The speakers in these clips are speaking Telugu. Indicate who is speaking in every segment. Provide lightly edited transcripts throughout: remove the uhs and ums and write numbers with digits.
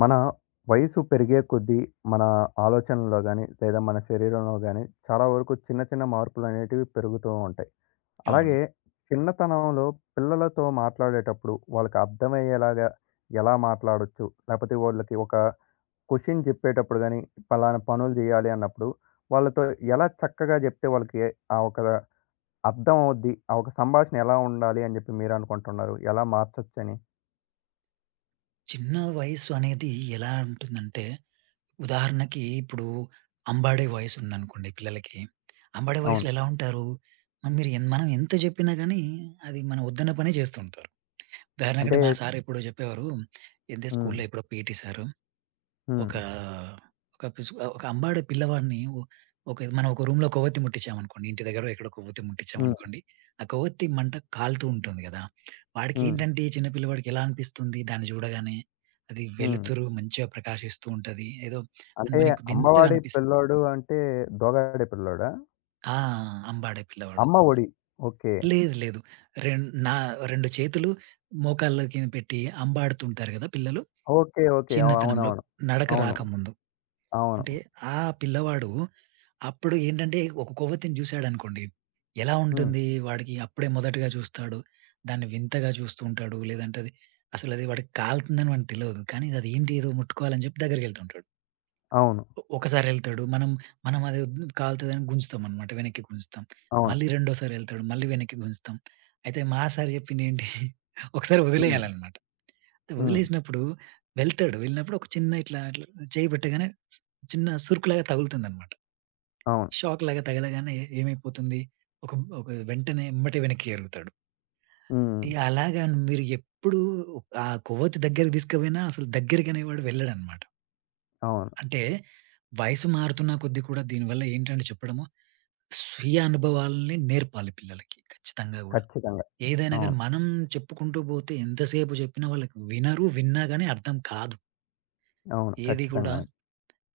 Speaker 1: మన వయసు పెరిగే కొద్దీ మన ఆలోచనలో గాని, లేదా మన శరీరంలో గాని చాలా వరకు చిన్న చిన్న మార్పులనేటివి పెరుగుతూ ఉంటాయి.
Speaker 2: అవును.
Speaker 1: అలాగే చిన్నతనంలో పిల్లలతో మాట్లాడేటప్పుడు వాళ్ళకి అర్థమయ్యేలాగా ఎలా మాట్లాడొచ్చు? లేకపోతే వాళ్ళకి ఒక క్వెషన్ చెప్పేటప్పుడు గాని, పలానా పనులు చేయాలి అన్నప్పుడు వాళ్ళతో ఎలా చక్కగా చెప్తే వాళ్ళకి ఆ ఒక అర్థం అవుద్ది. ఆ ఒక సంభాషణ ఎలా ఉండాలి అని చెప్పి మీరనుకుంటున్నారు? ఎలా మార్చొచ్చని?
Speaker 2: చిన్న వయసు అనేది ఎలా ఉంటుందంటే, ఉదాహరణకి ఇప్పుడు అంబాడే వయసు ఉందనుకోండి పిల్లలకి. అంబాడే
Speaker 1: అవును.
Speaker 2: వయసులో ఎలా ఉంటారు? మరి మీరు మనం ఎంత చెప్పినా గానీ, అది మనం వద్దన్న పనే చేస్తూ ఉంటారు.
Speaker 1: అంటే.
Speaker 2: ఉదాహరణకంటే మా సార్ ఎప్పుడో చెప్పేవారు, ఇదే
Speaker 1: హ్మ్.
Speaker 2: స్కూల్‌లో ఎప్పుడో పీటీ సారు
Speaker 1: హ్మ్.
Speaker 2: ఒక ఒక పిసు ఒక అంబాడే పిల్లవాడిని ఒ ఒక మనం ఒక రూమ్‌లో కొవ్వొత్తి ముట్టించామనుకోండి. ఇంటి దగ్గరో ఎక్కడో కొవ్వొత్తి
Speaker 1: హ్మ్.
Speaker 2: ముట్టించామనుకోండి. ఆ కొవ్వొత్తి మంట కాలుతూ ఉంటుంది గదా!
Speaker 1: హ్మ్.
Speaker 2: వాడికేంటంటే ఈ చిన్న పిల్లవాడికి ఎలా అనిపిస్తుంది దాన్ని చూడగానే? అది
Speaker 1: హ్మ్.
Speaker 2: వెలుతురు మంచిగా ప్రకాశిస్తూ ఉంటది. ఏదో అని
Speaker 1: అంటే
Speaker 2: మనకి వింతగా
Speaker 1: అమ్మవాడి
Speaker 2: అనిపిస్
Speaker 1: పిల్లోడు అంటే దోగాడి పిల్లోడా?
Speaker 2: ఆ! అంబాడే పిల్లవాడు.
Speaker 1: అమ్మ ఒడి. ఓకే.
Speaker 2: లేదు లేదు. రెం నా 2 చేతులు మోకాళ్ళ కింద పెట్టి అంబాడుతుంటారు గదా! పిల్లలు
Speaker 1: ఓకే. ఓకే. అవ్
Speaker 2: చిన్నతనంలో
Speaker 1: అవునవును.
Speaker 2: నడక
Speaker 1: అవును.
Speaker 2: రాకముందు.
Speaker 1: అవును.
Speaker 2: అంటే ఆ పిల్లవాడు అప్పుడు ఏంటంటే ఒక కొవ్వొత్తిని చూసాడనుకోండి. ఎలా
Speaker 1: హ్మ్.
Speaker 2: ఉంటుంది వాడికి అప్పుడే మొదటగా చూస్తాడు. దాన్ని వింతగా చూస్తూ ఉంటాడు. లేదంటే అసలది వాడికి కాలుతుందని వాడికి తెలవదు. కానీ అదేంటి ఏదో ముట్టుకోవాలని చెప్పి దగ్గరికెళ్తుంటాడు.
Speaker 1: అవును.
Speaker 2: ఒకసారి ఎళ్తాడు. మనం మనం అది వద్దు కాలుతదని గుంజుతామనమాట. వెనక్కి గుంజుతాం.
Speaker 1: అవును.
Speaker 2: మళ్ళీ రెండోసారి ఎళ్తాడు. మళ్ళీ వెనక్కి గుంజుతాం. అయితే మా సార్ చెప్పిందేంటి ఒకసారి
Speaker 1: హ్మ్.
Speaker 2: వదిలేయాలనమాట.
Speaker 1: హ్మ్.
Speaker 2: వదిలేసినప్పుడు వెళ్తాడు. వెళ్ళినప్పుడు ఒక చిన్న ఇట్లా అట్లా చేయి పెట్టగానే చిన్న సురుకులాగా తగులుతుందన్నమాట.
Speaker 1: అవును.
Speaker 2: షాక్ లాగా తగలగానే ఏమైపోతుంది? ఒక ఒక వెంటనే ఎమ్మటే వెనక్కి ఎరుగుతాడు.
Speaker 1: హ్మ్.
Speaker 2: ఇగ అలాగా మీరు ఎప్పుడు ఆ కొవ్వొత్తి దగ్గరికి తీసుకుపోయినా అసలు దగ్గరికనేవాడు వెళ్ళడన్నమాట.
Speaker 1: అవును.
Speaker 2: అంటే వయసు మారుతున్న కొద్దీ కూడా దీనివల్ల ఏంటంటే చెప్పడము, స్వీయ అనుభవాలని నేర్పాలి పిల్లలకి ఖచ్చితంగా గూడా.
Speaker 1: ఖచ్చితంగా.
Speaker 2: ఏదైనా గాని
Speaker 1: అవును.
Speaker 2: మనం చెప్పుకుంటూ పోతే ఎంతసేపు చెప్పినా వాళ్ళకి వినరు. విన్నా గాని అర్థం కాదు.
Speaker 1: అవును.
Speaker 2: ఏది కూడా
Speaker 1: ఖచ్చితంగా.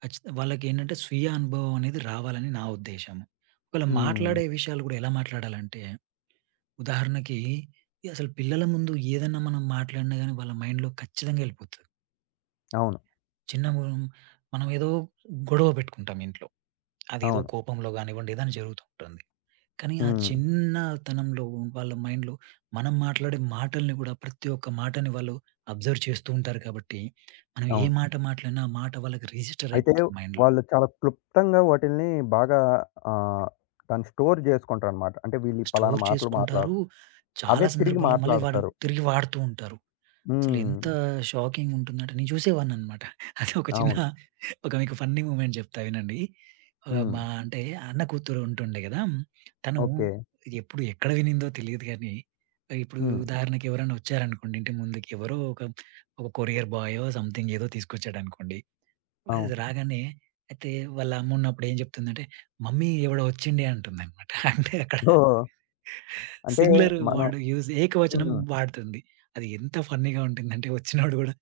Speaker 2: వాళ్ళకేంటంటే స్వీయ అనుభవం అనేది రావాలని నా ఉద్దేశము. ఒకవేళ
Speaker 1: హ్మ్.
Speaker 2: మాట్లాడే విషయాలు గూడా ఎలా మాట్లాడాలంటే, ఉదాహరణకి ఈ అసలు పిల్లల ముందు ఏదన్నా మనం మాట్లాడినా గాని వాళ్ళ మైండ్‌లో ఖచ్చితంగా ఎళ్ళిపోతది.
Speaker 1: అవును.
Speaker 2: చిన్న మనం మనం ఏదో గొడవ పెట్టుకుంటాం ఇంట్లో. అదేదో
Speaker 1: అవును.
Speaker 2: కోపంలో గానివ్వండి, ఏదైనా జరుగుతూ ఉంటుంది. కానీ ఆ
Speaker 1: హ్మ్.
Speaker 2: చిన్నతనంలో వాళ్ళ మైండ్‌లో మనం మాట్లాడే మాటల్ని గూడా ప్రతి ఒక్క మాటని వాళ్ళు అబ్జర్వ్ చేస్తూ ఉంటారు కాబట్టి, మనం ఏ
Speaker 1: అవును.
Speaker 2: మాట మాట్లాడినా ఆ మాట వాళ్ళకి రిజిస్టర్
Speaker 1: అయితే
Speaker 2: అయిపోతుంది మైండ్‌లో.
Speaker 1: వాళ్ళు చాలా క్లుప్తంగా వాటిల్ని బాగా ఆహ్, దాన్ని స్టోర్ చేసుకుంటారనమాట. అంటే వీళ్ళు ఈ పలానా
Speaker 2: స్టోర్
Speaker 1: మాటలు మాట్లాడ
Speaker 2: చేసుకుంటారు.
Speaker 1: అవే
Speaker 2: చాలా
Speaker 1: తిరిగి
Speaker 2: సందర్భాల్లో మళ్ళీ వాడు
Speaker 1: మాట్లాడతారు.
Speaker 2: తిరిగి వాడుతూ ఉంటారు.
Speaker 1: హ్మ్.
Speaker 2: అసలెంత షాకింగ్ ఉంటుందంటే నేను చూసేవాడిననమాట. అది ఒక చిన్న
Speaker 1: అవును.
Speaker 2: ఒక మీకు ఫన్నీ మూమెంట్ చెప్తా వినండి. ఆహ్,
Speaker 1: హ్మ్.
Speaker 2: మా అంటే అన్న కూతురు ఉంటుండే కదా! తను
Speaker 1: ఓకే.
Speaker 2: ఇది ఎప్పుడు ఎక్కడ వినిందో తెలియదు గానీ, ఇప్పుడు
Speaker 1: హ్మ్.
Speaker 2: ఉదాహరణకి ఎవరైనా వచ్చారనుకోండి ఇంటి ముందుకి ఎవరో ఒక, ఒక కొరియర్ బాయో సంథింగ్ ఏదో తీసుకొచ్చాడనుకోండి. అది
Speaker 1: అవును.
Speaker 2: రాగానే అయితే వాళ్ళ అమ్మ ఉన్నప్పుడు ఏం చెప్తుందంటే, "మమ్మీ ఎవడో వచ్చిండే" అంటుందనమాట. అంటే అక్కడ
Speaker 1: సో, అంటే
Speaker 2: సింగులర్
Speaker 1: మనం.
Speaker 2: వాడు యూజ్ ఏకవచనం
Speaker 1: హ్మ్.
Speaker 2: వాడుతుంది. అది ఎంత ఫన్నీగా ఉంటుందంటే వచ్చినోడు గూడా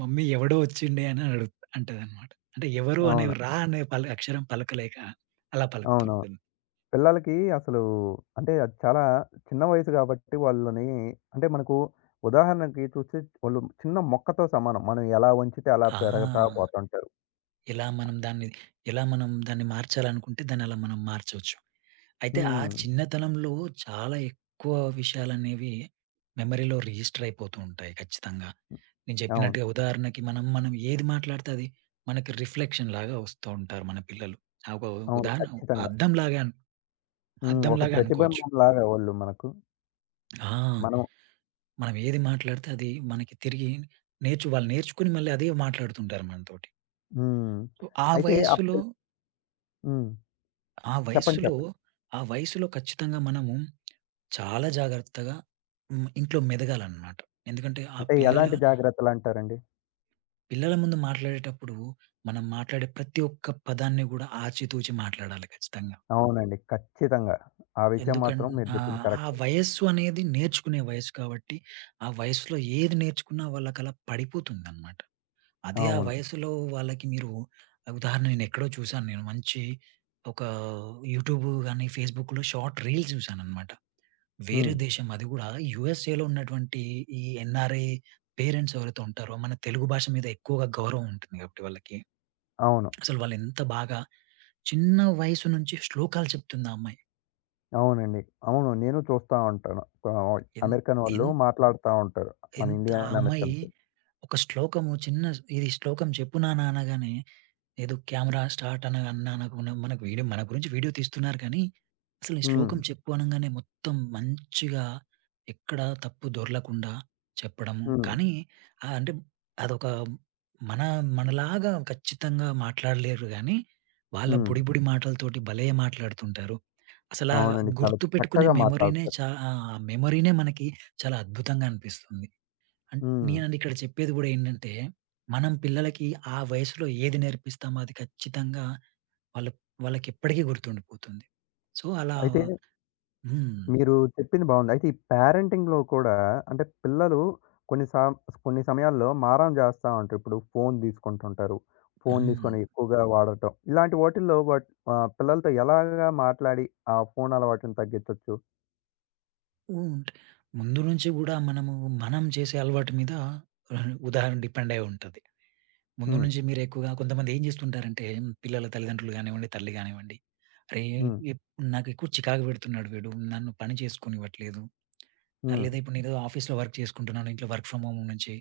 Speaker 2: "మమ్మీ ఎవడో వచ్చిండే" అని అడుగు అంటదన్నమాట. అంటే ఎవరు అనే
Speaker 1: అవును.
Speaker 2: రా అనే పల అక్షరం పలకలేక అలా పలుకుతూ
Speaker 1: అవునవును.
Speaker 2: ఉంటుంది.
Speaker 1: పిల్లలకి అసలు అంటే అది చాలా చిన్న వయసు కాబట్టి వాళ్ళని, అంటే మనకు ఉదాహరణకి చూస్తే వాళ్ళు చిన్న మొక్కతో సమానం. మనం ఎలా వంచితే అలా పెరగతా
Speaker 2: ఆ!
Speaker 1: పోతుంటారు.
Speaker 2: ఎలా మనం దాన్ని ఎలా మనం దాన్ని మార్చాలనుకుంటే దాన్నలా మనం మార్చొచ్చు. అయితే ఆ
Speaker 1: హ్మ్.
Speaker 2: చిన్నతనంలో చాలా ఎక్కువ విషయాలనేవి మెమరీలో రిజిస్టర్ అయిపోతూ ఉంటాయి ఖచ్చితంగా. నేను
Speaker 1: అవును.
Speaker 2: చెప్పినట్టుగా ఉదాహరణకి మనం మనం ఏది మాట్లాడితే అది మనకి రిఫ్లెక్షన్ లాగా వస్తూ ఉంటారు మన పిల్లలు. ఆ ఒక
Speaker 1: అవును.
Speaker 2: ఉదాహరణ
Speaker 1: ఖచ్చితంగా.
Speaker 2: అద్దంలాగా
Speaker 1: హ్మ్. ఒక
Speaker 2: అద్దంలాగా అనుకోవచ్చు.
Speaker 1: ప్రతిబింబంలాగా వాళ్ళు మనకు.
Speaker 2: ఆ!
Speaker 1: మనం.
Speaker 2: మనం ఏది మాట్లాడితే అది మనకి తిరిగి వాళ్ళు నేర్చుకొని మళ్ళీ అదే మాట్లాడుతుంటారు మనతోటి.
Speaker 1: హ్మ్.
Speaker 2: సో,
Speaker 1: అయితే అప్ హ్మ్.
Speaker 2: ఆ
Speaker 1: చెప్పండి.
Speaker 2: వయస్సులో,
Speaker 1: చెప్పండి.
Speaker 2: ఆ వయస్సులో ఖచ్చితంగా మనము చాలా జాగ్రత్తగా ఇంట్లో మెదగాలనమాట. ఎందుకంటే ఆ
Speaker 1: అంటే
Speaker 2: పిల్లల
Speaker 1: ఎలాంటి జాగ్రత్తలంటారండి?
Speaker 2: పిల్లల ముందు మాట్లాడేటప్పుడు మనం మాట్లాడే ప్రతి ఒక్క పదాన్ని గూడా ఆచితూచి మాట్లాడాలి ఖచ్చితంగా.
Speaker 1: అవునండి. ఖచ్చితంగా. ఆ విషయం
Speaker 2: ఎందుకన్
Speaker 1: మాత్రం మీరు చెప్పింది
Speaker 2: ఆ
Speaker 1: కరెక్ట్.
Speaker 2: వయస్సు అనేది నేర్చుకునే వయస్సు కాబట్టి, ఆ వయస్సులో ఏది నేర్చుకున్నా వాళ్ళకలా పడిపోతుందనమాట. అదే ఆ
Speaker 1: అవును.
Speaker 2: వయస్సులో వాళ్ళకి మీరు ఉదాహరణ నేనెక్కడో చూసాను నేను మంచి ఒక యూట్యూబ్ గాని, ఫేస్‌బుక్‌లో షార్ట్ రీల్స్ చూసాననమాట. వేరే
Speaker 1: హ్మ్.
Speaker 2: దేశం. అది గూడా యూఎస్ఏలో ఉన్నటువంటి ఈ ఎన్ఆర్ఐ పేరెంట్స్ ఎవరైతే ఉంటారో, మన తెలుగు భాష మీద ఎక్కువగా గౌరవం ఉంటుంది గాబట్టి వాళ్ళకి.
Speaker 1: అవును.
Speaker 2: అసలు వాళ్ళెంత బాగా చిన్న వయసు నుంచి శ్లోకాలు చెప్తుంది ఆ అమ్మాయి.
Speaker 1: అవునండి. అవును. నేను చూస్తా ఉంటాను. ఆహ్,
Speaker 2: ఎన్
Speaker 1: అమెరికన్ వాళ్ళు
Speaker 2: ఎన్
Speaker 1: మాట్లాడుతా ఉంటారు. మన
Speaker 2: ఎంత ఆ
Speaker 1: ఇండియన్
Speaker 2: అమ్మాయి
Speaker 1: అమెరికన్స్.
Speaker 2: ఒక శ్లోకము చిన్న ఇది శ్లోకం చెప్పు నాన్న అనగానే ఏదో కెమెరా స్టార్ట్ అన అన్నానకున మనకు వీడియో మన గురించి వీడియో తీస్తున్నారు కానీ, అసలు ఈ
Speaker 1: హ్మ్.
Speaker 2: శ్లోకం చెప్పు అనంగానే మొత్తం మంచిగా ఎక్కడ తప్పు దొర్లకుండా చెప్పడము.
Speaker 1: హ్మ్.
Speaker 2: కానీ ఆహ్, అంటే అదొక మన మనలాగా ఖచ్చితంగా మాట్లాడలేరు గానీ, వాళ్ళ
Speaker 1: హ్మ్.
Speaker 2: బుడి బుడి మాటలతోటి భలే మాట్లాడుతుంటారు. అసలా
Speaker 1: అవునండి. చాలా
Speaker 2: గుర్తుపెట్టుకునే
Speaker 1: చక్కగా
Speaker 2: మెమొరీనే
Speaker 1: మాట్లాడతారు.
Speaker 2: చా ఆహ్, మెమొరీనే మనకి చాలా అద్భుతంగా అనిపిస్తుంది. అన్
Speaker 1: హ్మ్.
Speaker 2: నేనండి ఇక్కడ చెప్పేది గూడా ఏంటంటే, మనం పిల్లలకి ఆ వయసులో ఏది నేర్పిస్తామో అది ఖచ్చితంగా వాళ్ళ వాళ్ళకెప్పటికీ గుర్తుండిపోతుంది. సో, అలా
Speaker 1: అయితే
Speaker 2: హ్మ్.
Speaker 1: మీరు చెప్పింది బావుంది. అయితే ఈ పేరెంటింగ్‌లో కూడా అంటే పిల్లలు కొన్ని సా కొన్ని సమయాల్లో మారం చేస్తా ఉంటారు. ఇప్పుడు ఫోను తీసుకుంటుంటారు. ఫోను
Speaker 2: హ్మ్.
Speaker 1: తీసుకొని ఎక్కువగా వాడటం. ఇలాంటి వాటిల్లో పిల్లలతో ఎలాగా మాట్లాడి ఆ ఫోను అలవాటుని తగ్గించొచ్చు?
Speaker 2: హ్మ్. ముందు నుంచి గూడా మనము, మనం చేసే అలవాటు మీద ఉదాహరణ డిపెండ్ అయి ఉంటది. ముందు
Speaker 1: హ్మ్.
Speaker 2: నుంచి మీరు ఎక్కువగా కొంతమంది ఏం చేస్తుంటారంటే, పిల్లల తల్లిదండ్రులు గానివ్వండి, తల్లి గానివ్వండి, "అరే!
Speaker 1: హ్మ్.
Speaker 2: ఎప్ నాకు ఎక్కువ చికాకు పెడుతున్నాడు వీడు. నన్ను పని చేసుకోనివ్వట్లేదు. ఆ,
Speaker 1: హ్మ్.
Speaker 2: లేదా ఇప్పుడు నేనేదో ఆఫీస్‌లో వర్క్ చేసుకుంటున్నాను. ఇంట్లో వర్క్ ఫ్రమ్ హోమ్ నుంచి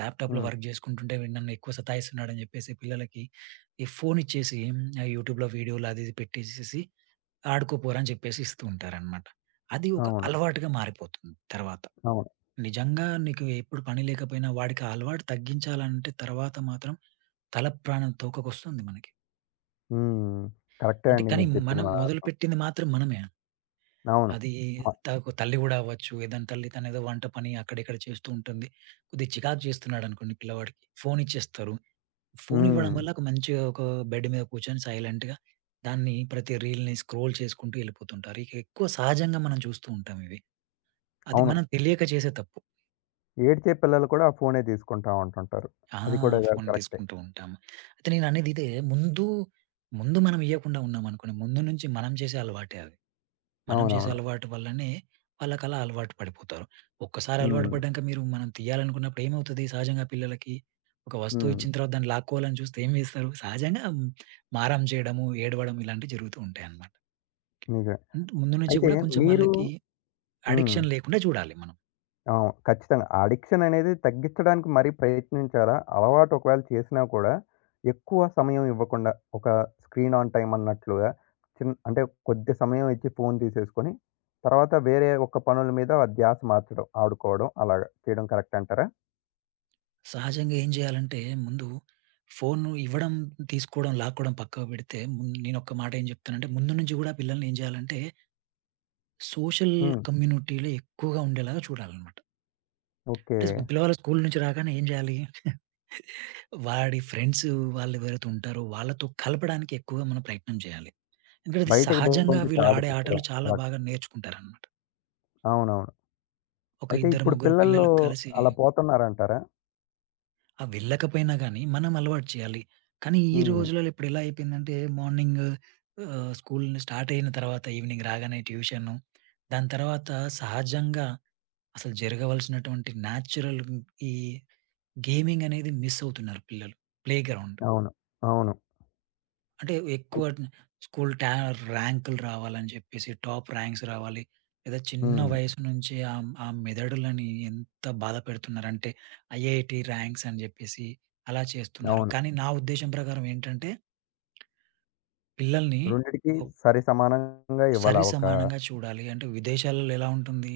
Speaker 2: ల్యాప్‌టాప్‌లో
Speaker 1: హ్మ్.
Speaker 2: వర్క్ చేసుకుంటుంటే వీడు నన్ను ఎక్కువ సతాయిస్తున్నాడని చెప్పేసి పిల్లలకి ఈ ఫోన్ ఇచ్చేసి ఆ యూట్యూబ్‌లో వీడియోలు అది ఇది పెట్టేసేసి ఆడుకోపోరా అని చెప్పేసి ఇస్తూ ఉంటారనమాట. అది ఒక
Speaker 1: అవును.
Speaker 2: అలవాటుగా మారిపోతుంది తర్వాత.
Speaker 1: అవును.
Speaker 2: నిజంగా నీకు ఎప్పుడు పని లేకపోయినా వాడికి ఆ అలవాటు తగ్గించాలంటే తర్వాత మాత్రం తల ప్రాణం తోకకొస్తుంది మనకి.
Speaker 1: హ్మ్. కరెక్టే
Speaker 2: అంటే
Speaker 1: అండి
Speaker 2: కానీ
Speaker 1: మీరు చెప్పింది
Speaker 2: మనం
Speaker 1: మాత్రం.
Speaker 2: మొదలుపెట్టింది మాత్రం మనమే.
Speaker 1: అవును.
Speaker 2: అది
Speaker 1: మ
Speaker 2: తల్లి గూడా అవ్వచ్చు. ఏదైనా తల్లి తనేదో వంట పని అక్కడ ఇక్కడ చేస్తూ ఉంటుంది. కొద్దిగా చికాకు చేస్తున్నాడనుకోండి పిల్లవాడికి, ఫోన్ ఇచ్చేస్తారు. ఫోన్ ఇవ్వడం
Speaker 1: హ్మ్.
Speaker 2: వల్ల ఒక మంచిగా ఒక బెడ్ మీద కూర్చొని సైలెంట్‌గా దాన్ని ప్రతి రీల్‌ని స్క్రోల్ చేసుకుంటూ వెళ్ళిపోతుంటారు. ఇక ఎక్కువ సహజంగా మనం చూస్తూ ఉంటాం ఇవి. అది
Speaker 1: అవును.
Speaker 2: మనం తెలియక చేసే తప్పు.
Speaker 1: ఏడ్చే పిల్లలు కూడా ఆ ఫోనే తీసుకుంటా ఉంటుంటారు.
Speaker 2: ఆ!
Speaker 1: అది కూడా
Speaker 2: ఫోన్
Speaker 1: కరెక్టే.
Speaker 2: తీసుకుంటూ ఉంటాము. అయితే నేననేది ఇదే ముందు మనం ఇయ్యకుండా ఉన్నామనుకోండి ముందు నుంచి మనం చేసే అలవాటే అది. మనం చేసే
Speaker 1: అవునవును.
Speaker 2: అలవాటు వల్లనే వాళ్ళకలా అలవాటు పడిపోతారు. ఒక్కసారి అలవాటు
Speaker 1: హ్మ్.
Speaker 2: పడ్డాక మనం తీయాలనుకున్నప్పుడు ఏమవుతది సహజంగా పిల్లలకి? ఒక వస్తువు
Speaker 1: హ్మ్.
Speaker 2: ఇచ్చిన తర్వాత దాన్ని లాక్కోవాలని చూస్తే ఏం చేస్తారు? సహజంగా మారం చేయడము, ఏడవడం ఇలాంటివి జరుగుతూ ఉంటాయన్నమాట.
Speaker 1: నిజమే.
Speaker 2: అంటే ముందు నుంచి
Speaker 1: అయితే
Speaker 2: కూడా కొంచెం
Speaker 1: మీరు.
Speaker 2: వాళ్ళకి
Speaker 1: హ్మ్.
Speaker 2: అడిక్షన్ లేకుండా చూడాలి మనం.
Speaker 1: అవును. ఖచ్చితంగా. ఆ అడిక్షన్ అనేది తగ్గించడానికి మరీ ప్రయత్నించారా? అలవాటు ఒకవేళ చేసినా కూడా, ఎక్కువ సమయం ఇవ్వకుండా ఒక స్క్రీన్ ఆన్ టైమ్ అన్నట్లుగా అంటే కొద్ది సమయం ఇచ్చి ఫోను తీసేసుకొని, తర్వాత వేరే ఒక పనుల మీద ఆ ధ్యాస మార్చడం, ఆడుకోవడం అలాగా చేయడం కరెక్ట్ అంటారా?
Speaker 2: సహజంగా ఏం చేయాలంటే ముందు ఫోను ఇవ్వడం, తీసుకోవడం, లాక్కోవడం పక్కకు పెడితే నేనొక్క మాట ఏం చెప్తానంటే ముందు నుంచి కూడా పిల్లల్ని ఏం చేయాలంటే సోషల్
Speaker 1: హ్మ్.
Speaker 2: కమ్యూనిటీలో ఎక్కువగా ఉండేలాగా చూడాలన్నమాట.
Speaker 1: ఓకే.
Speaker 2: అంటే పిల్లవాళ్ళు స్కూలు నుంచి రాగానే ఏం జేయాలి? వాడి ఫ్రెండ్స్ వాళ్ళు ఎవరైతే ఉంటారో వాళ్ళతో కలపడానికి ఎక్కువగా మనం ప్రయత్నం చేయాలి. ఎందుకంటే అది
Speaker 1: బయటకి
Speaker 2: సహజంగా
Speaker 1: పంపించి
Speaker 2: వీళ్ళు ఆడే
Speaker 1: ఆడిపించడం
Speaker 2: ఆటలు చాలా
Speaker 1: అలాగా.
Speaker 2: బాగా నేర్చుకుంటారనమాట.
Speaker 1: అవునవును.
Speaker 2: ఒక
Speaker 1: అయితే
Speaker 2: ఇద్దరు,
Speaker 1: ఇప్పుడు
Speaker 2: ముగ్గురు
Speaker 1: పిల్లల్లో
Speaker 2: పిల్లలు కలిసి
Speaker 1: అలా పోతున్నారంటారా?
Speaker 2: ఆహ్, వెళ్ళకపోయినా గానీ మనం అలవాటు చేయాలి. కానీ ఈ
Speaker 1: హ్మ్.
Speaker 2: రోజులలో ఇప్పుడు ఎలా అయిపోయిందంటే మార్నింగ్ స్కూల్ స్టార్ట్ అయిన తర్వాత ఈవినింగ్ రాగానే ట్యూషను. దాని తర్వాత సహజంగా అసలు జరగవలసినటువంటి న్యాచురల్ ఈ గేమింగ్ అనేది మిస్ అవుతున్నారు పిల్లలు. ప్లేగ్రౌండ్.
Speaker 1: అవును. అవును.
Speaker 2: అంటే
Speaker 1: అయి
Speaker 2: ఎక్కువ స్కూల్ టా ర్యాంకులు రావాలని చెప్పేసి, టాప్ ర్యాంక్స్ రావాలి. లేదా చిన్న
Speaker 1: హ్మ్.
Speaker 2: వయసు నుంచే ఆ ఆ మెదడులని ఎంత బాధ పెడుతున్నారంటే, ఐఐటీ ర్యాంక్స్ అని చెప్పేసి అలా చేస్తున్నారు.
Speaker 1: అవును.
Speaker 2: కానీ నా ఉద్దేశం ప్రకారం ఏంటంటే, పిల్లల్ని
Speaker 1: రెండిటికి
Speaker 2: ఒక్
Speaker 1: సరి సమానంగా
Speaker 2: సరి
Speaker 1: ఇవ్వాలా ఒక.
Speaker 2: సమానంగా చూడాలి. అంటే విదేశాలలో ఎలా ఉంటుంది,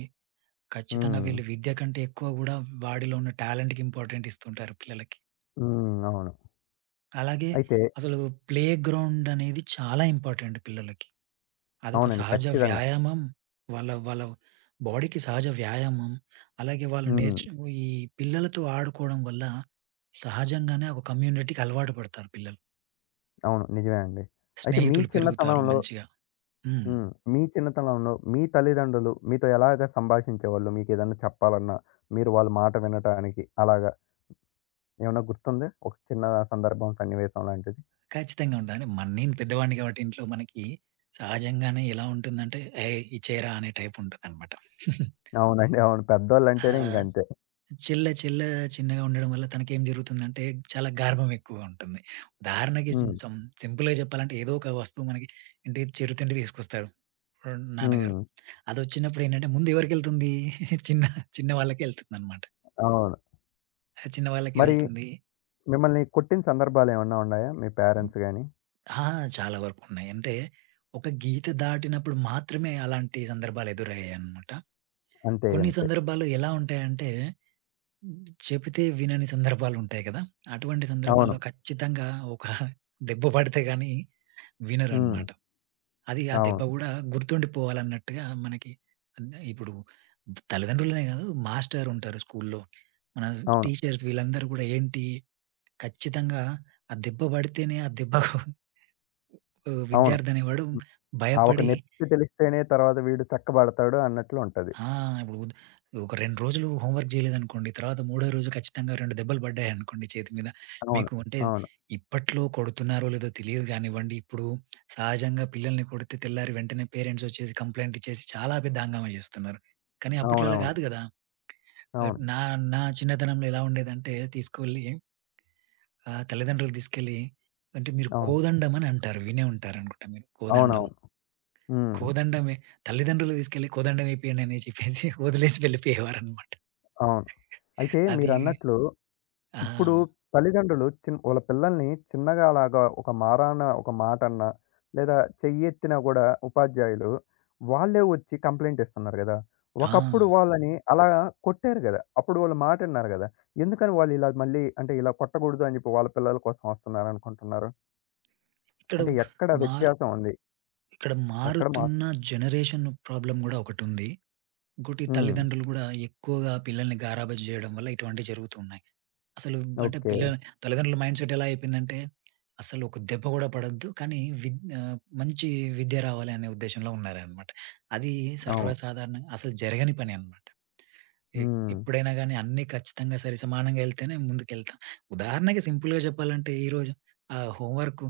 Speaker 2: ఖచ్చితంగా
Speaker 1: హ్మ్.
Speaker 2: వీళ్ళు విద్య కంటే ఎక్కువ గూడా వాడిలో ఉన్న టాలెంట్‌కి ఇంపార్టెంట్ ఇస్తుంటారు పిల్లలకి.
Speaker 1: హ్మ్. అవును.
Speaker 2: అలాగే
Speaker 1: అయితే
Speaker 2: అసలు ప్లే గ్రౌండ్ అనేది చాలా ఇంపార్టెంట్ పిల్లలకి. అదొక
Speaker 1: అవునండి.
Speaker 2: సహజ
Speaker 1: ఖచ్చితంగా.
Speaker 2: వ్యాయామం. వాళ్ళ వాళ్ళ బాడీకి సహజ వ్యాయామం. అలాగే వాళ్ళు
Speaker 1: హ్మ్.
Speaker 2: నేర్చు ఈ పిల్లలతో ఆడుకోవడం వల్ల సహజంగానే ఒక కమ్యూనిటీకి అలవాటు పడతారు పిల్లలు.
Speaker 1: అవును. నిజమే అండి. అయితే మీ
Speaker 2: స్నేహితులు పెరుగుతారు
Speaker 1: చిన్నతనంలో.
Speaker 2: మంచిగా. హ్మ్.
Speaker 1: హ్మ్. మీ చిన్నతనంలో మీ తల్లిదండ్రులు మీతో ఎలాగా సంభాషించేవాళ్ళు? మీకేదన్నా చెప్పాలన్నా, మీరు వాళ్ళ మాట వినటానికి అలాగా ఏమన్నా గుర్తుందా? ఒక చిన్న సందర్భం, సన్నివేశం లాంటిది?
Speaker 2: ఖచ్చితంగా ఉండాలి. నేను పెద్దవాడిని కాబట్టి ఇంట్లో మనకి సహజంగానే ఎలా ఉంటుందంటే, "ఏయ్! ఇచ్చేయరా" అనే టైప్ ఉంటుందన్నమాట. ఆ!
Speaker 1: అవునండి. అవును. పెద్దోళ్ళంటేనే ఇంకంతే.
Speaker 2: చిల్ల చిల్ల చిన్నగా ఉండడం వల్ల తనకేం జరుగుతుందంటే, చాలా గారాబం ఎక్కువగా ఉంటుంది. ఉదాహరణకి సి
Speaker 1: హ్మ్.
Speaker 2: సం సింపుల్‌గా చెప్పాలంటే ఏదో ఒక వస్తువు మనకి ఇంటికి చిరుతిండి తీసుకొస్తారు నాన్నగారు.
Speaker 1: హ్మ్.
Speaker 2: అదొచ్చినప్పుడు ఏంటంటే ముందు ఎవరికెళ్తుంది? చిన్న చిన్న వాళ్ళకే ఎళ్తుందనమాట.
Speaker 1: అవును.
Speaker 2: చిన్న వాళ్ళకే
Speaker 1: మరి
Speaker 2: వెళ్తుంది.
Speaker 1: మిమ్మల్ని కొట్టిన సందర్భాలేమన్నా ఉన్నాయా? మీ పేరెంట్స్ గాని?
Speaker 2: ఆ! చాలా వరకు ఉన్నాయి. అంటే ఒక గీత దాటినప్పుడు మాత్రమే అలాంటి సందర్భాలు ఎదురయ్యాయనమాట.
Speaker 1: అంతే.
Speaker 2: కొన్ని
Speaker 1: అంతే.
Speaker 2: సందర్భాలు ఎలా ఉంటాయంటే చెబితే వినని సందర్భాలుంటాయి కదా! అటువంటి
Speaker 1: అవును.
Speaker 2: సందర్భాల్లో ఖచ్చితంగా ఒక దెబ్బ పడితే గాని
Speaker 1: హ్మ్.
Speaker 2: వినరనమాట. అది ఆ దెబ్బ
Speaker 1: అవును.
Speaker 2: గూడా గుర్తుండిపోవాలన్నట్టుగా మనకి ఇప్పుడు తల్లిదండ్రులనే కాదు మాస్టర్ ఉంటారు స్కూల్లో. మన
Speaker 1: అవును.
Speaker 2: టీచర్స్ వీళ్ళందరూ కూడా ఏంటి ఖచ్చితంగా ఆ దెబ్బ పడితేనే ఆ దెబ్బకు
Speaker 1: అవును.
Speaker 2: విద్యార్థి అనేవాడు
Speaker 1: హ్మ్. ఆ ఒక
Speaker 2: భయపడి
Speaker 1: నొప్పి తెలిస్తేనే తర్వాత వీడు చక్కబడతాడు అన్నట్లు ఉంటది.
Speaker 2: ఆ! ఇప్పుడు ఉద్ ఒక 2 రోజులు హోంవర్క్ చేయలేదనుకోండి. తర్వాత మూడో రోజు ఖచ్చితంగా 2 దెబ్బలు పడ్డాయనుకోండి చేతి మీద.
Speaker 1: అవును.
Speaker 2: మీకు అంటే
Speaker 1: అవును.
Speaker 2: ఇప్పట్లో కొడుతున్నారో లేదో తెలియదు గానివ్వండి. ఇప్పుడు సహజంగా పిల్లల్ని కొడితే తెల్లారి వెంటనే పేరెంట్స్ వచ్చేసి కంప్లెయింట్ ఇచ్చేసి చాలా పెద్ద హంగామా చేస్తున్నారు. కానీ అప్పట్లో అలా
Speaker 1: అవునవును.
Speaker 2: గాదు గదా! ఆహ్,
Speaker 1: అవును.
Speaker 2: నా నా చిన్నతనంలో ఎలా ఉండేదంటే తీసుకెళ్ళి తల్లిదండ్రులు తీసుకెళ్ళి అంటే మీరు
Speaker 1: అవును.
Speaker 2: కోదండం అని అంటారు. వినే ఉంటారనుకుంటా మీరు. కోదండం.
Speaker 1: అవునవును. హ్మ్.
Speaker 2: కోదండమే తల్లిదండ్రులు తీసుకెళ్ళి కోదండం ఏపియండి అని చెప్పేసి వదిలేసి వెళ్ళిపోయేవారనమాట.
Speaker 1: అవును. అయితే
Speaker 2: అది
Speaker 1: మీరన్నట్లు ఇప్పుడు
Speaker 2: ఆ!
Speaker 1: తల్లిదండ్రులు వాళ్ళ పిల్లల్ని చిన్నగా అలాగా ఒక మారాన ఒక మాటన్నా, లేదా చెయ్యెత్తినా గూడా ఉపాధ్యాయులు వాళ్ళే వచ్చి కంప్లెయింట్ ఇస్తున్నారు గదా!
Speaker 2: ఆ!
Speaker 1: ఒకప్పుడు వాళ్ళని అలా కొట్టారు గదా! అప్పుడు వాళ్ళు మాటిన్నారు గదా! ఎందుకని వాళ్ళు ఇలా మళ్ళీ అంటే ఇలా కొట్టకూడదు అని జెప్పి వాళ్ళ పిల్లల కోసం వస్తున్నారనుకుంటున్నారు?
Speaker 2: ఇక్కడ
Speaker 1: అంటే ఎక్కడ
Speaker 2: మార్
Speaker 1: వ్యత్యాసం ఉంది?
Speaker 2: ఇక్కడ
Speaker 1: ఎక్కడ మార్
Speaker 2: మారుతున్న జనరేషన్ ప్రాబ్లమ్ గూడా ఒకటుంది. ఇంకోటి
Speaker 1: హ్మ్.
Speaker 2: తల్లిదండ్రులు గూడా ఎక్కువగా పిల్లల్ని గారాబం జేయడం వల్ల ఇటువంటివి జరుగుతున్నాయి. అసలు అంటే
Speaker 1: ఓకే.
Speaker 2: పిల్లల తల్లిదండ్రుల మైండ్‌సెట్ ఎలా అయిపోయిందంటే, అసలు ఒక దెబ్బ కూడా పడొద్దు. కానీ మంచి విద్య రావాలి అనే ఉద్దేశ్యంలో ఉన్నారనమాట. అది
Speaker 1: అవును.
Speaker 2: సర్వసాధారణంగా అసలు జరగని పని అనమాట. ఎ
Speaker 1: హ్మ్.
Speaker 2: ఎప్పుడైనా గాని అన్నీ ఖచ్చితంగా సరి సమానంగా ఎళ్తేనే ముందుకెళ్తాం. ఉదాహరణకి సింపుల్‌గా చెప్పాలంటే ఈరోజు ఆహ్, హోంవర్క్,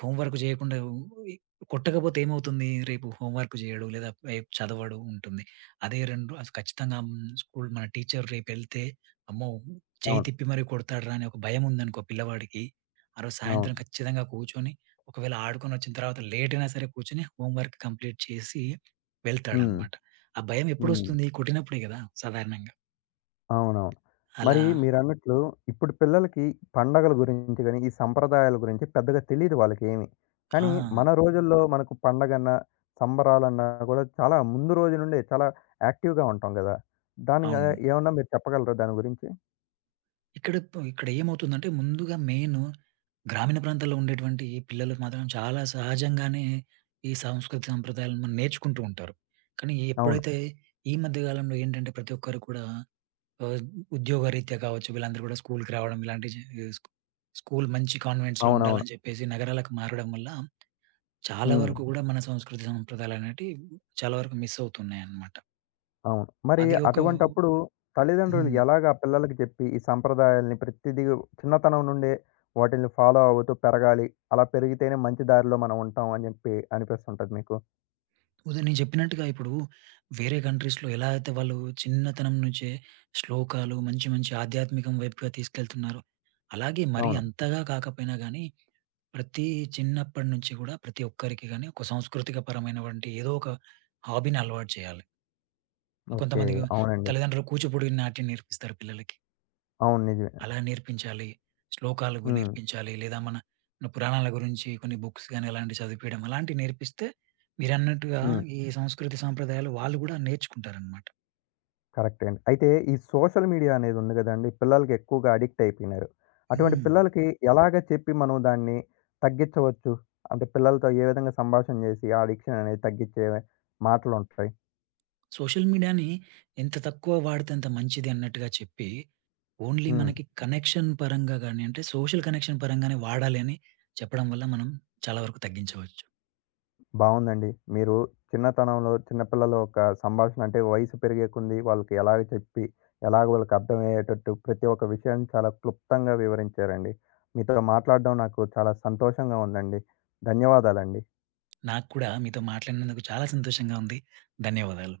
Speaker 2: హోంవర్క్ చేయకుండా ఉ ఇ కొట్టకపోతే ఏమవుతుంది? రేపు హోంవర్క్ చేయడు లేదా రేపు చదవడు ఉంటుంది. అదే 2 అసలు ఖచ్చితంగా స్కూల్ మన టీచర్ రేపెళ్తే అమ్మో! చెయ్యి
Speaker 1: అవును.
Speaker 2: తిప్పి మరి కొడతాడురా అని ఒక భయముందనుకో పిల్లవాడికి, ఆ రోజు సాయంత్రం
Speaker 1: అవును.
Speaker 2: ఖచ్చితంగా కూర్చొని, ఒకవేళ ఆడుకొనొచ్చిన తర్వాత లేట్ అయినా సరే కూర్చొని హోంవర్క్ కంప్లీట్ చేసి
Speaker 1: హ్మ్.
Speaker 2: వెళ్తాడనమాట. ఆ భయం
Speaker 1: హ్మ్.
Speaker 2: ఎప్పుడొస్తుంది? కొట్టినప్పుడే గదా! సాధారణంగా.
Speaker 1: అవునవును.
Speaker 2: అలా
Speaker 1: మరి మీరన్నట్లు ఇప్పుడు పిల్లలకి పండగల గురించి గాని, ఈ సంప్రదాయాల గురించి పెద్దగా తెలీదు వాళ్ళకేమి. కానీ
Speaker 2: ఆ!
Speaker 1: మన రోజుల్లో మనకు పండగన్నా, సంబరాలన్నా కూడా చాలా ముందు రోజు నుండే చాలా యాక్టివ్‌గా ఉంటాం గదా! దానిగా
Speaker 2: అవును.
Speaker 1: ఏమన్నా మీరు చెప్పగలరా దాని గురించి?
Speaker 2: ఇక్కడ ఏమవుతుందంటే ముందుగా మెయిను గ్రామీణ ప్రాంతాల్లో ఉండేటువంటి పిల్లలు మాత్రం చాలా సహజంగానే ఈ సాంస్కృతిక సంప్రదాయాలను మనం నేర్చుకుంటూ ఉంటారు. కానీ
Speaker 1: అవును.
Speaker 2: ఎప్పుడైతే ఈ మధ్య కాలంలో ఏంటంటే ప్రతి ఒక్కరు కూడా ఆహ్, ఉద్యోగరీత్యా కావచ్చు, వీళ్ళందరూ కూడా స్కూలుకి రావడం ఇలాంటి చే స్కూ స్కూల్ మంచి కాన్వెంట్స్‌లో
Speaker 1: అవునవును.
Speaker 2: ఉండాలని చెప్పేసి నగరాలకు మారడం వల్ల చాలా
Speaker 1: హ్మ్.
Speaker 2: వరకు కూడా మన సంస్కృతి సంప్రదాయాలనేటివి చాలా వరకు మిస్ అవుతున్నాయన్నమాట.
Speaker 1: అవును. మరి
Speaker 2: అది ఒక
Speaker 1: అటువంటప్పుడు తల్లిదండ్రులు
Speaker 2: హ్మ్.
Speaker 1: ఎలాగ ఆ పిల్లలకి చెప్పి ఈ సంప్రదాయాల్ని ప్రతిదీ చిన్నతనం నుండే వాటిల్ని ఫాలో అవుతూ పెరగాలి. అలా పెరిగితేనే మంచి దారిలో మనం ఉంటాం అని చెప్పి అనిపిస్తుంటది మీకు?
Speaker 2: నేను చెప్పినట్టుగా ఇప్పుడు వేరే కంట్రీస్‌లో ఎలా అయితే వాళ్ళు చిన్నతనం నుంచే శ్లోకాలు మంచి మంచి ఆధ్యాత్మికం వైపుగా తీసుకెళ్తున్నారో, అలాగే మరీ
Speaker 1: అవును.
Speaker 2: అంతగా కాకపోయినా గానీ, ప్రతి చిన్నప్పటి నుంచి కూడా ప్రతి ఒక్కరికి గాని ఒక సాంస్కృతిక పరమైనటువంటి ఏదో ఒక హాబీని అలవాటు చేయాలి.
Speaker 1: ఓకే.
Speaker 2: కొంతమందికి
Speaker 1: అవునండి.
Speaker 2: తల్లిదండ్రులు కూచిపూడి నాట్యం నేర్పిస్తారు పిల్లలకి.
Speaker 1: అవును. నిజమే.
Speaker 2: అలా నేర్పించాలి. శ్లోకాలు
Speaker 1: హ్మ్.
Speaker 2: నేర్పించాలి. లేదా మన మన పురాణాల గురించి కొన్ని బుక్స్ గాని అలాంటివి చదివిపియడం. అలాంటివి నేర్పిస్తే మీరన్నట్టుగా
Speaker 1: హ్మ్.
Speaker 2: ఈ సంస్కృతి సాంప్రదాయాలు వాళ్ళు గూడా నేర్చుకుంటారనమాట.
Speaker 1: కరెక్టే అండి. అయితే ఈ సోషల్ మీడియా అనేది ఉంది గదండీ! పిల్లలకి ఎక్కువగా అడిక్ట్ అయిపోయినారు. అటువంటి
Speaker 2: హ్మ్.
Speaker 1: పిల్లలకి ఎలాగ చెప్పి మనం దాన్ని తగ్గించవచ్చు? అంటే పిల్లలతో ఏ విధంగా సంభాషణ జేసి ఆ అడిక్షన్ అనేది తగ్గించే మాటలుంటాయి?
Speaker 2: సోషల్ మీడియాని ఎంత తక్కువ వాడితే అంత మంచిది అన్నట్టుగా చెప్పి, ఓన్లీ
Speaker 1: హ్మ్.
Speaker 2: మనకి కనెక్షన్ పరంగా గాని అంటే సోషల్ కనెక్షన్ పరంగానే వాడాలి అని చెప్పడం వల్ల మనం చాలా వరకు తగ్గించవచ్చు.
Speaker 1: బావుందండి. మీరు చిన్నతనంలో చిన్నపిల్లల యొక్క సంభాషణ అంటే వయసు పెరిగే కొంది వాళ్ళకి ఎలాగ చెప్పి, ఎలాగ వాళ్ళకి అర్థమయ్యేటట్టు ప్రతి ఒక్క విషయాన్ని చాలా క్లుప్తంగా వివరించారండి. మీతో మాట్లాడడం నాకు చాలా సంతోషంగా ఉందండి. ధన్యవాదాలండి.
Speaker 2: నాకు కూడా మీతో మాట్లాడినందుకు చాలా సంతోషంగా ఉంది. ధన్యవాదాలు.